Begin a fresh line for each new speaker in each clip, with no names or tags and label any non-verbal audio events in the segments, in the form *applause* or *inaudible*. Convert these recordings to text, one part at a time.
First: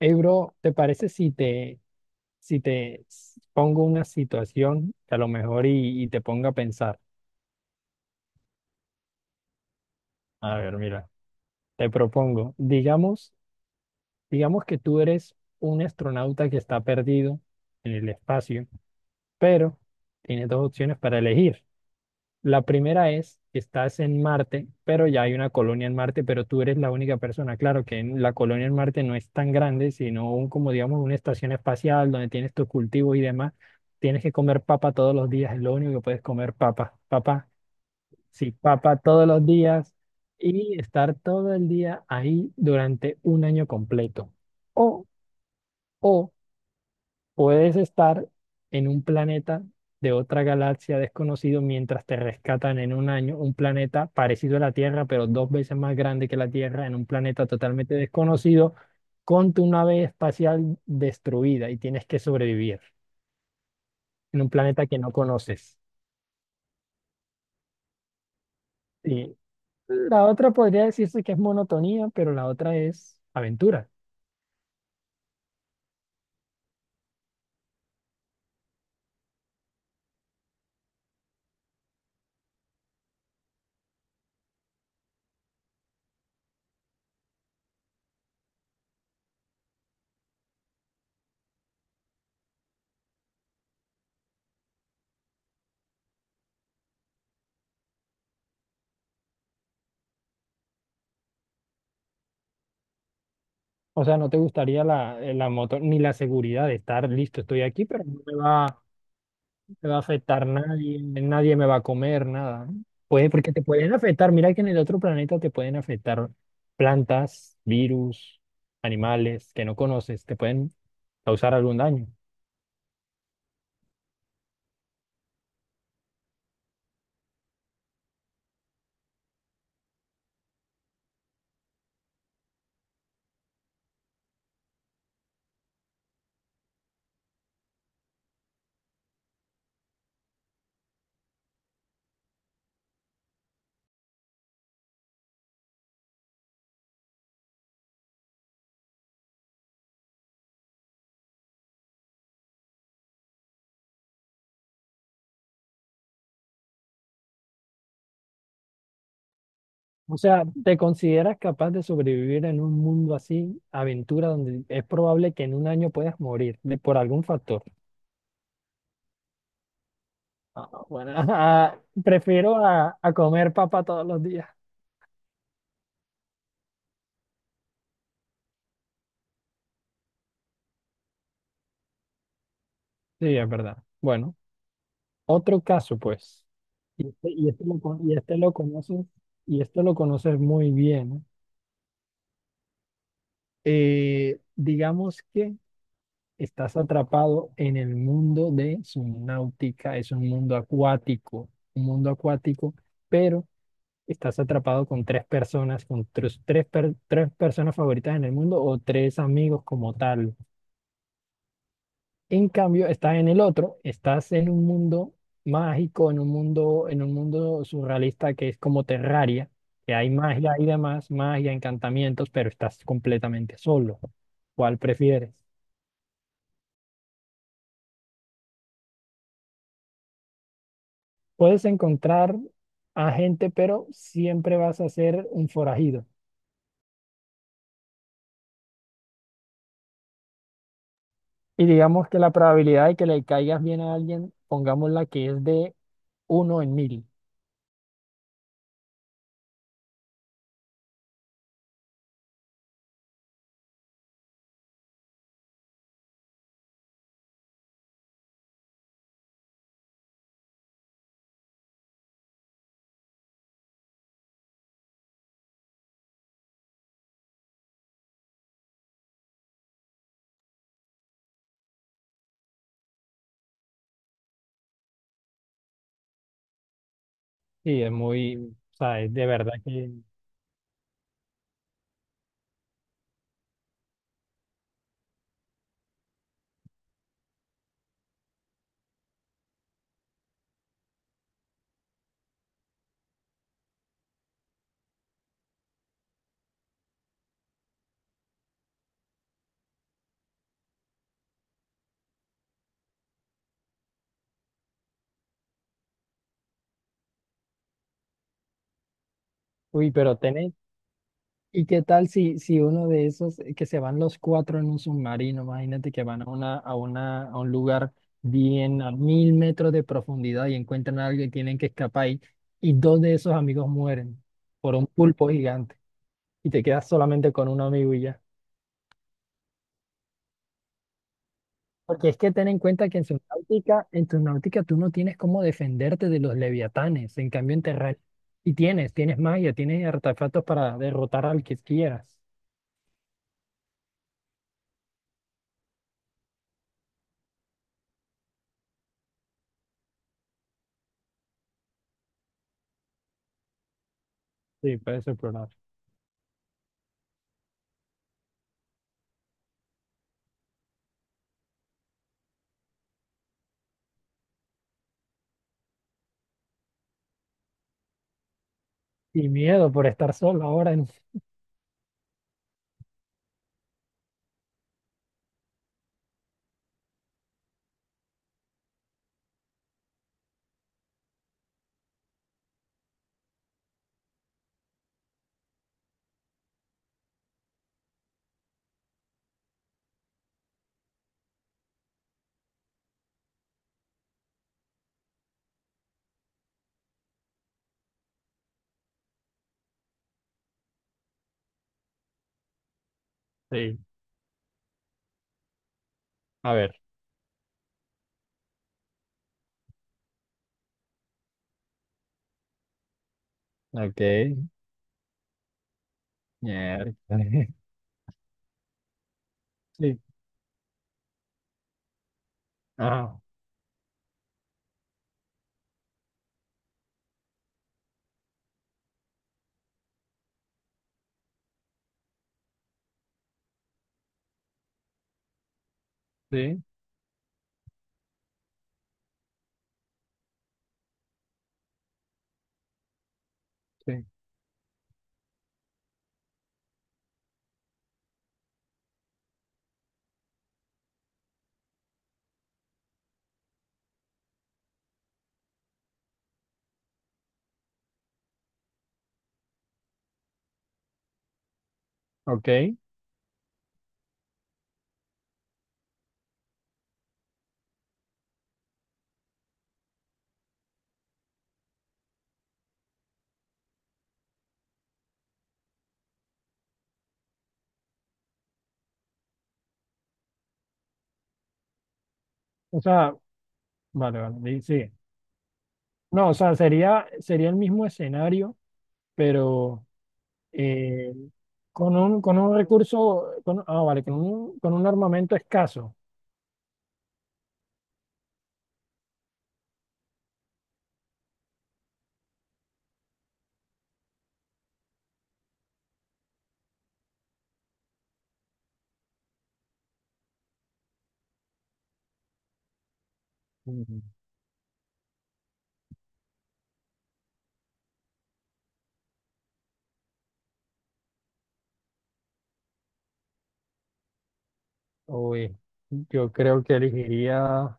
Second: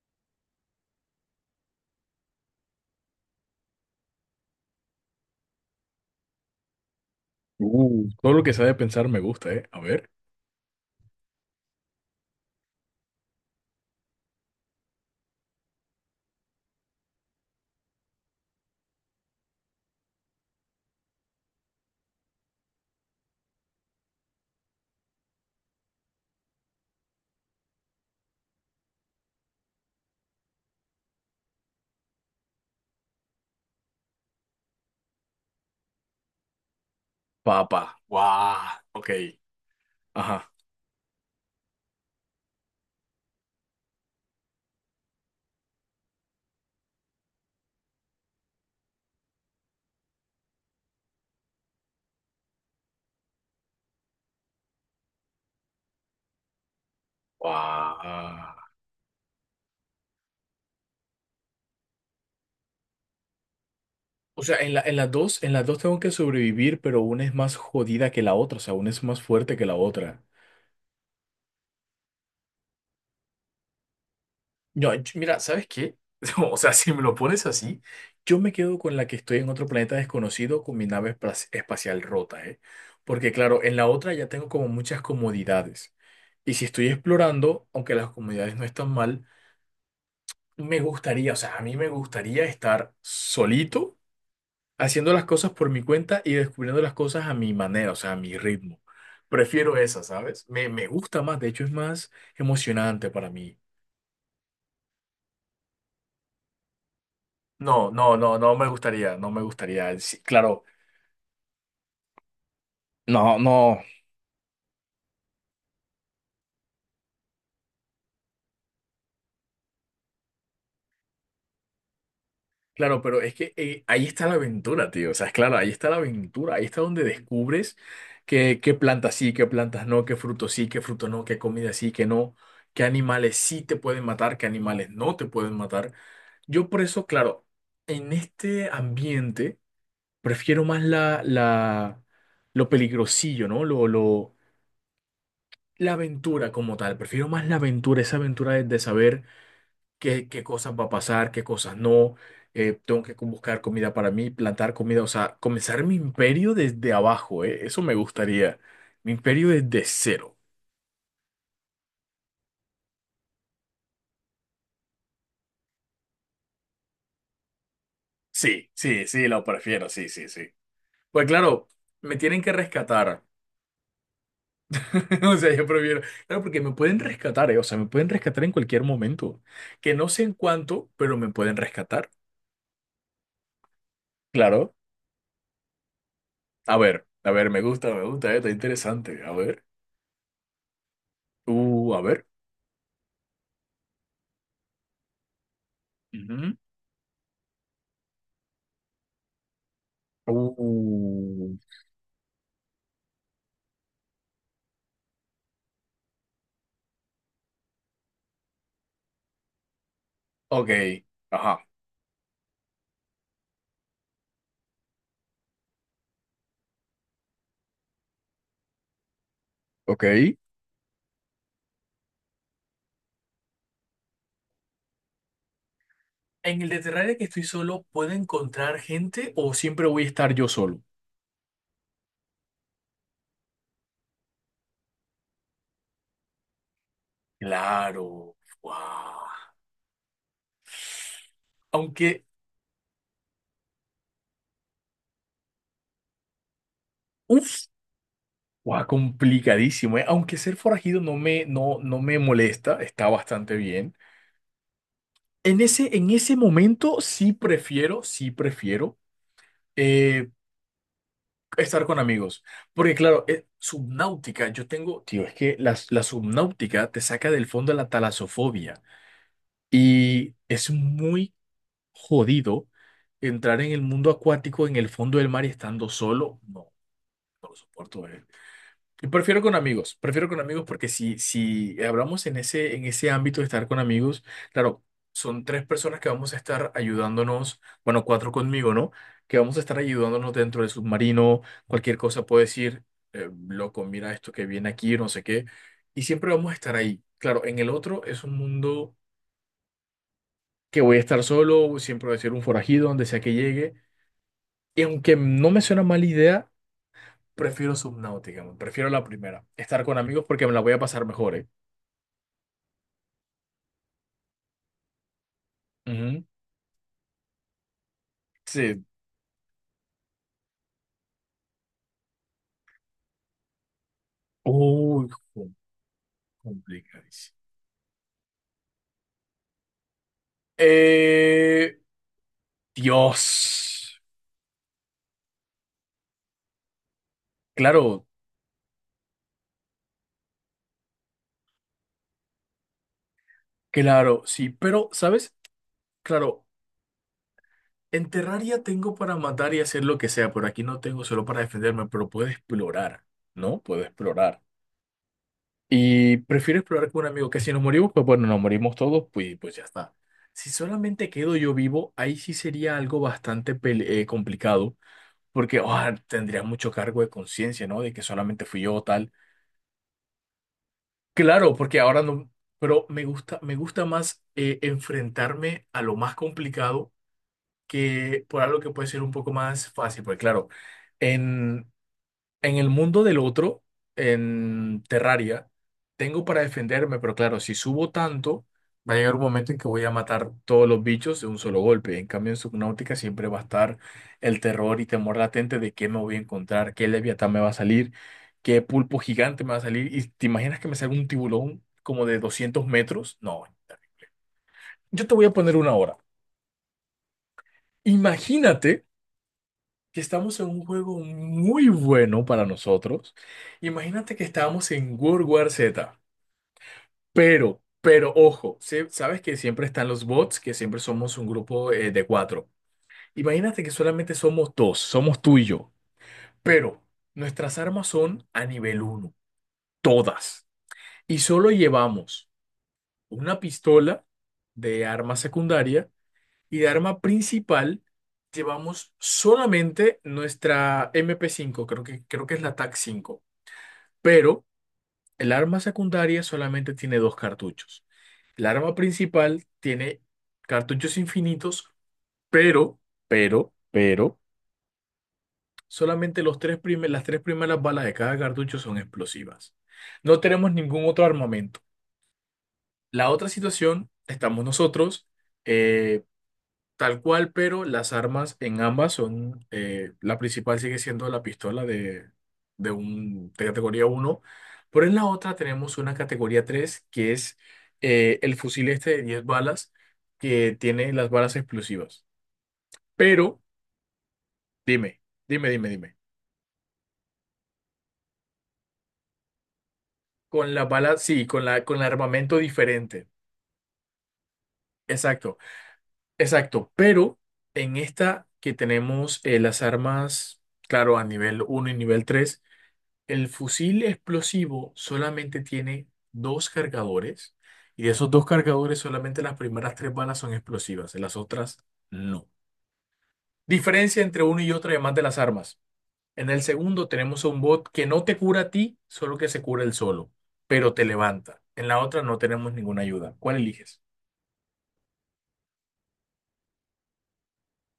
Hey, bro, ¿te parece si te pongo una situación que a lo mejor y te ponga a pensar?
Todo lo que sea de pensar me gusta, ¿eh? A ver.
A ver, mira, te propongo, digamos que tú eres un astronauta que está perdido en el espacio, pero tienes dos opciones para elegir. La primera es, estás en Marte, pero ya hay una colonia en Marte, pero tú eres la única persona. Claro que la colonia en Marte no es tan grande, sino como digamos una estación espacial donde tienes tus cultivos y demás. Tienes que comer papa todos los días, es lo único que puedes comer papa, papa,
Papa.
sí,
Guau.
papa
Ok.
todos los días
Ajá.
y estar todo el día ahí durante un año completo. O, o puedes estar en un planeta de otra galaxia desconocido mientras te rescatan en un año, un planeta parecido a la Tierra, pero dos veces más grande que la Tierra, en un planeta totalmente
Guau.
desconocido, con tu nave espacial destruida y tienes que sobrevivir en
O
un
sea, en la,
planeta
en
que
las
no
dos, en las dos
conoces.
tengo que sobrevivir, pero una es más jodida que la otra. O sea, una es más
Y
fuerte que la otra.
la otra podría decirse que es monotonía, pero la otra es aventura.
No, mira, ¿sabes qué? *laughs* O sea, si me lo pones así, yo me quedo con la que estoy en otro planeta desconocido con mi nave espacial rota, ¿eh? Porque claro, en la otra ya tengo como muchas comodidades. Y si estoy explorando, aunque las comodidades no están mal, me gustaría, o sea, a mí me gustaría estar solito haciendo las cosas por mi cuenta y descubriendo las cosas a mi manera, o sea, a mi ritmo. Prefiero esa, ¿sabes? Me gusta más, de hecho es más emocionante para mí.
O sea, no te gustaría la, la moto ni la seguridad de estar listo, estoy
No,
aquí, pero
no,
no me
no, no me
va
gustaría, no me
me va
gustaría.
a
Sí,
afectar
claro,
nadie, nadie me va a comer, nada, ¿no? Puede,
no,
porque te
no.
pueden afectar, mira que en el otro planeta te pueden afectar plantas, virus, animales que no conoces, te pueden causar algún daño.
Claro, pero es que ahí está la aventura, tío. O sea, es claro, ahí está la aventura. Ahí está donde descubres qué plantas sí, qué plantas no, qué frutos sí, qué frutos no, qué comida sí, qué no, qué animales sí te pueden matar, qué animales no te pueden matar. Yo por eso, claro, en este ambiente prefiero más lo peligrosillo, ¿no? La aventura como tal. Prefiero más la aventura, esa aventura de saber qué cosas va a pasar, qué cosas no. Tengo que buscar comida para mí, plantar comida, o sea, comenzar mi imperio desde abajo. Eso me gustaría. Mi imperio desde
O
cero.
sea, ¿te consideras capaz de sobrevivir en un mundo así, aventura, donde es probable que en un año puedas morir de, por algún factor?
Sí, sí, sí, lo prefiero, sí, sí, sí.
Ah, bueno, *laughs*
Pues claro,
ah,
me tienen que
prefiero a,
rescatar.
comer papa todos los días.
*laughs* O sea, yo prefiero. Claro, porque me pueden rescatar, o sea, me pueden rescatar en cualquier momento. Que no sé en cuánto, pero me pueden rescatar.
Sí, es verdad. Bueno,
Claro.
otro caso, pues. Y
A
este, y
ver, me
este lo,
gusta, me
con- y
gusta, eh,
este
Está
lo conoces,
interesante. A
y
ver.
esto lo conoces muy bien, ¿no?
A ver.
Digamos que
Ujú.
estás atrapado en el mundo de subnáutica, es
Uh.
un mundo acuático, pero estás atrapado con tres personas favoritas en el mundo o tres amigos como tal.
Ok, ajá.
En cambio, estás en el otro, estás en un mundo mágico, en un mundo surrealista que es como Terraria, que hay
Ok.
magia y demás, magia, encantamientos, pero estás completamente solo. ¿Cuál prefieres?
En el de Terraria que estoy solo, ¿puedo encontrar gente o siempre voy a estar yo solo?
Puedes encontrar a gente, pero siempre vas a ser un forajido.
Claro. Guau.
Y digamos que
Aunque,
la probabilidad de que le caigas bien a alguien, pongámosla que es de 1 en 1000.
uff, guau, complicadísimo, ¿eh? Aunque ser forajido no, no me molesta, está bastante bien. En ese momento sí prefiero eh, estar con amigos. Porque claro, subnáutica, yo tengo, tío, es que la subnáutica te saca del fondo de la talasofobia. Y es muy jodido entrar en el mundo acuático en el fondo del mar y estando solo. No, no lo
Sí, es
soporto.
muy, o sea,
Y
es de
prefiero
verdad
con
que...
amigos, prefiero con amigos porque si hablamos en ese ámbito de estar con amigos, claro, son tres personas que vamos a estar ayudándonos, bueno, cuatro conmigo, ¿no? Que vamos a estar ayudándonos dentro del submarino, cualquier cosa puedo decir, loco, mira esto que viene aquí, no sé qué. Y siempre vamos a estar ahí. Claro, en el otro es un mundo que voy a estar solo, siempre voy a ser un forajido donde sea que llegue. Y aunque no me suena mala idea, prefiero Subnautica, man, prefiero la primera. Estar
Uy,
con
pero
amigos porque
ten,
me la voy a pasar mejor, ¿eh?
¿y qué tal si, uno de esos, que se van los cuatro en un submarino, imagínate que van
Ujú.
a un lugar bien
Sí.
a 1000 metros de profundidad y encuentran a alguien y tienen que escapar y dos de esos amigos mueren por un
Uy,
pulpo gigante y te quedas solamente
complicadísimo.
con un amigo y ya?
Eh,
Porque es que ten en cuenta que en su náutica,
Dios.
en tu náutica tú no tienes cómo defenderte de los leviatanes, en cambio en terrestre
Claro,
y tienes magia, tienes artefactos para derrotar al que quieras.
claro, sí. Pero, ¿sabes? Claro, en Terraria tengo para matar y hacer lo que sea, pero aquí no tengo solo para defenderme, pero puedo explorar, ¿no? Puedo explorar.
Sí, para ese programa.
Y prefiero explorar con un amigo que si nos morimos, pues bueno, nos morimos todos, pues ya está. Si solamente quedo yo vivo, ahí sí sería algo bastante complicado, porque tendría mucho cargo de conciencia, ¿no? De que solamente fui yo tal.
Y miedo por estar solo ahora en...
Claro, porque ahora no, pero me gusta más enfrentarme a lo más complicado que por algo que puede ser un poco más fácil, porque claro, en, En el mundo del otro, en Terraria, tengo para defenderme, pero claro, si subo tanto, va a llegar un momento en que voy a matar todos los bichos de un solo golpe. En cambio, en Subnautica siempre va a estar el terror y temor latente de qué me voy a encontrar, qué leviatán me va a salir, qué pulpo gigante me va a salir. ¿Y te imaginas que me salga un tiburón como de 200 metros? No,
Sí,
yo te voy a poner una hora.
a ver,
Imagínate que estamos en un juego muy bueno para nosotros. Imagínate que
ok,
estábamos en World War Z,
miércoles. *laughs*
pero ojo, sabes que siempre están
Sí,
los bots, que siempre somos un grupo de cuatro.
ajá,
Imagínate que solamente somos dos, somos tú y yo, pero nuestras armas son a nivel uno, todas. Y solo llevamos una pistola de arma secundaria y
sí,
de arma principal llevamos solamente nuestra MP5, creo que es la TAC 5,
sí,
pero el arma secundaria solamente tiene dos cartuchos. El arma principal tiene cartuchos infinitos, pero, pero, solamente las tres primeras balas de cada cartucho son explosivas. No tenemos ningún otro armamento.
ok.
La otra situación, estamos nosotros. eh, Tal cual, pero las armas en ambas son, la principal sigue siendo la pistola de categoría uno, pero en la otra tenemos una categoría 3 que es el fusil este de 10 balas que tiene las balas explosivas.
O sea,
Pero
vale, vale, sigue.
dime, dime, dime, dime.
No, o sea, sería, el mismo escenario, pero
Con la bala,
eh,
sí, con el
con un, con
armamento
un,
diferente.
recurso, con, vale, con un armamento
Exacto,
escaso.
exacto. Pero en esta que tenemos las armas, claro, a nivel uno y nivel tres. El fusil explosivo solamente tiene dos cargadores y de esos dos cargadores solamente las primeras tres balas son explosivas, las otras no.
Mm.
Diferencia entre uno y otro además de las armas. En el segundo tenemos a un bot que no te cura a ti, solo que se cura él solo, pero te levanta. En la otra no tenemos ninguna ayuda. ¿Cuál eliges?
Uy, yo creo que elegiría.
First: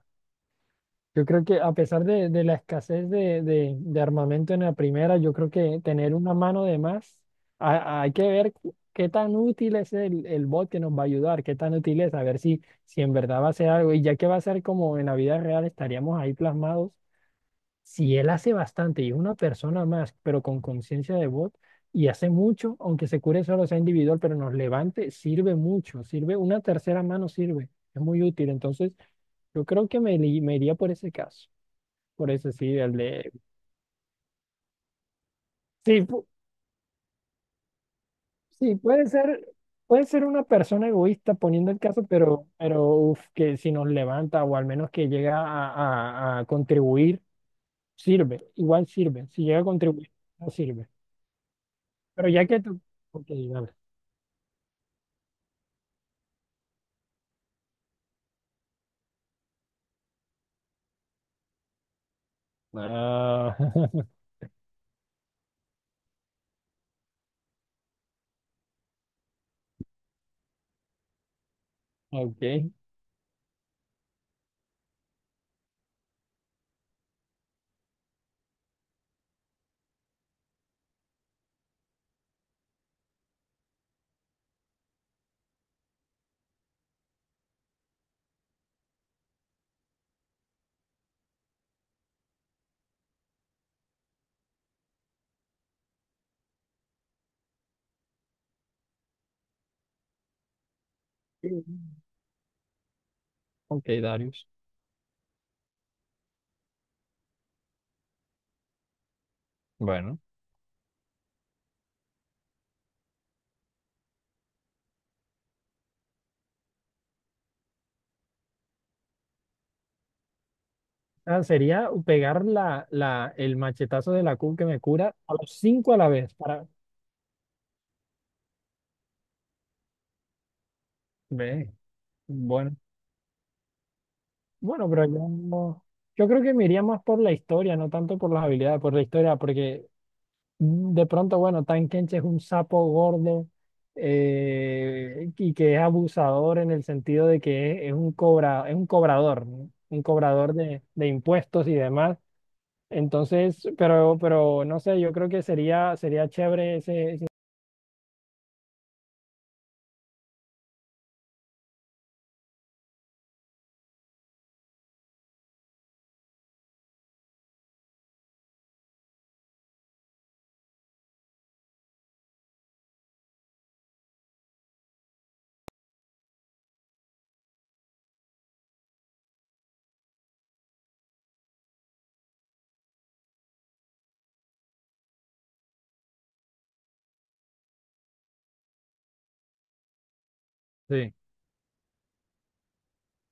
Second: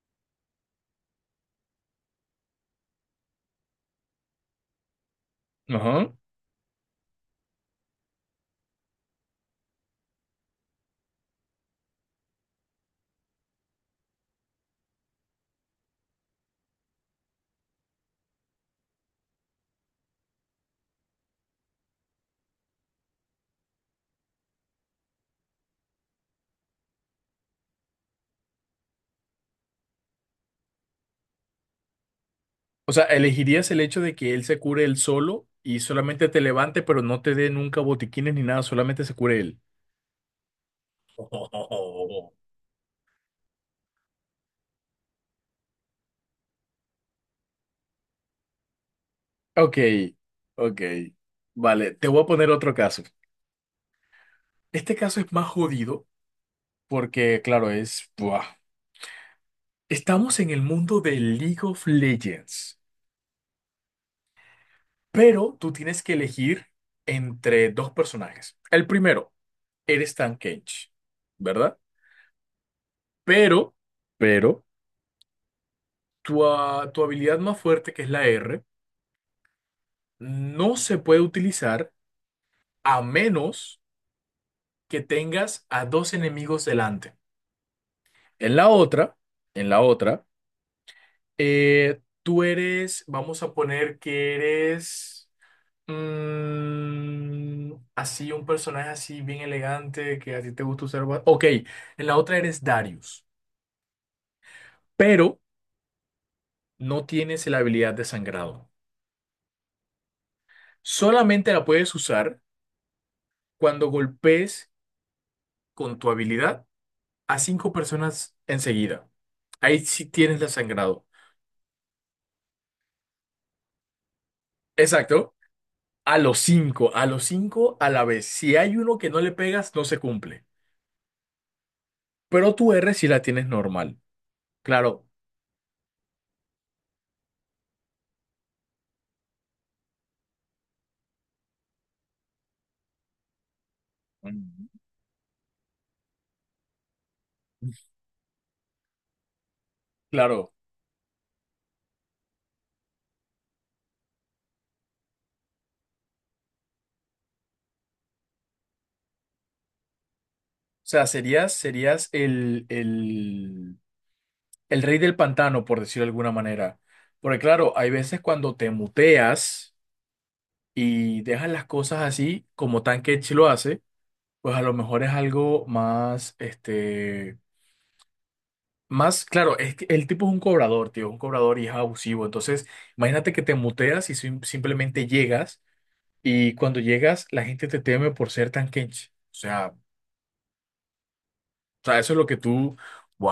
Yo creo que a pesar de, la escasez de armamento en la primera, yo creo que
Ajá.
tener una mano de más, hay que ver qué tan útil es el, bot que nos va a ayudar, qué tan útil es, a ver si en verdad va a hacer algo. Y ya que va a ser como en la vida real, estaríamos ahí plasmados. Si él hace bastante y es una persona más, pero con conciencia de bot, y hace mucho, aunque se cure solo sea individual, pero nos levante, sirve mucho, sirve, una tercera mano sirve, es muy útil. Entonces, yo creo que me, me iría por ese caso. Por eso sí,
O
el
sea,
de...
¿elegirías el hecho de que él se cure él solo y
Sí,
solamente te levante, pero no te dé nunca botiquines ni nada,
sí,
solamente se cure él?
puede ser una persona egoísta poniendo el caso,
*laughs*
pero uf, que si nos levanta o al menos que llega a, a contribuir, sirve, igual sirve. Si llega a
Ok,
contribuir, no
ok.
sirve.
Vale, te voy a
Pero ya
poner
que
otro
tú...
caso.
Ok, dale.
Este caso es más jodido porque, claro, buah. Estamos en el mundo de League of Legends,
Ah, *laughs*
pero tú tienes que elegir entre dos personajes. El primero, eres Tank Tankage, ¿verdad?
ok.
Pero, pero, tu habilidad más fuerte, que es la R, no se puede utilizar a menos que tengas a dos enemigos delante. En la otra, en la otra. Tú eres, vamos a poner que eres así, un personaje así bien elegante que a ti te gusta usar. Ok, en la otra eres Darius,
Ok, Darius.
pero no tienes la habilidad de sangrado.
Bueno,
Solamente la puedes usar cuando golpes con tu habilidad a cinco personas enseguida. Ahí sí tienes la sangrado.
ah, sería pegar la, el machetazo de la Q que me cura a
Exacto.
los cinco a la
A
vez.
los
Para...
cinco, a los cinco a la vez. Si hay uno que no le pegas, no se cumple.
Ve,
Pero tu
bueno.
R sí la tienes normal.
Bueno, pero
Claro.
yo, yo creo que me iría más por la historia, no tanto por las habilidades, por la historia, porque de pronto, bueno, Tankenche es un sapo gordo,
Ujú.
y que es abusador en el sentido de que es, un cobra, es un cobrador, ¿no? Un
Claro.
cobrador de, impuestos y demás. Entonces, pero no sé, yo creo que sería chévere ese, ese-
O sea, serías el rey del pantano, por decirlo de alguna manera. Porque claro, hay veces cuando te muteas y dejas las cosas así, como Tankech lo hace, pues a lo mejor es algo más, claro, es que el tipo es un cobrador, tío, un cobrador y es abusivo. Entonces, imagínate que te muteas y simplemente llegas y cuando llegas la gente te teme por ser Tankech. O sea...
Sí.
sea, eso es lo que tú,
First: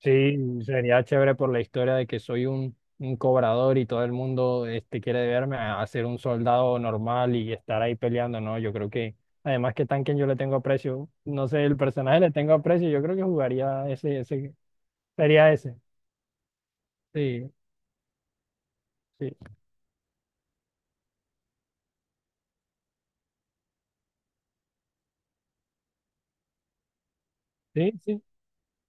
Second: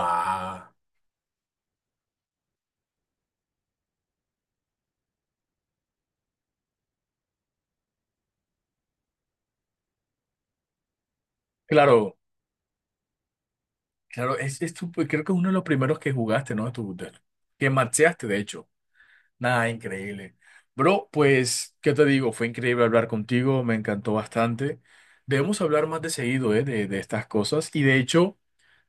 Sí, sería chévere por la historia de que soy un, cobrador y todo el mundo este, quiere verme a ser un soldado normal y estar ahí peleando, ¿no? Yo creo que, además que Tanken yo le tengo aprecio, no sé, el
Claro,
personaje le tengo aprecio, yo creo que jugaría
claro, pues, creo que es uno
sería
de los
ese.
primeros que jugaste, ¿no?
Sí,
Que maxeaste, de hecho.
sí,
Nada, increíble. Bro, pues, ¿qué te digo? Fue increíble hablar contigo, me encantó bastante. Debemos hablar más de seguido, ¿eh? De estas cosas. Y
sí,
de
sí,
hecho,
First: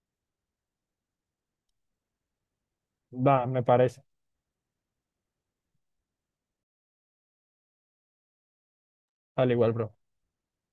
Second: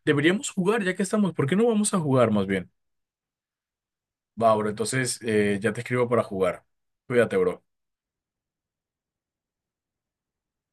deberíamos jugar, ya que estamos. ¿Por qué no vamos a jugar más bien?
va, me parece,
Va, bro, entonces ya te escribo para jugar. Cuídate, bro.
al igual, bro.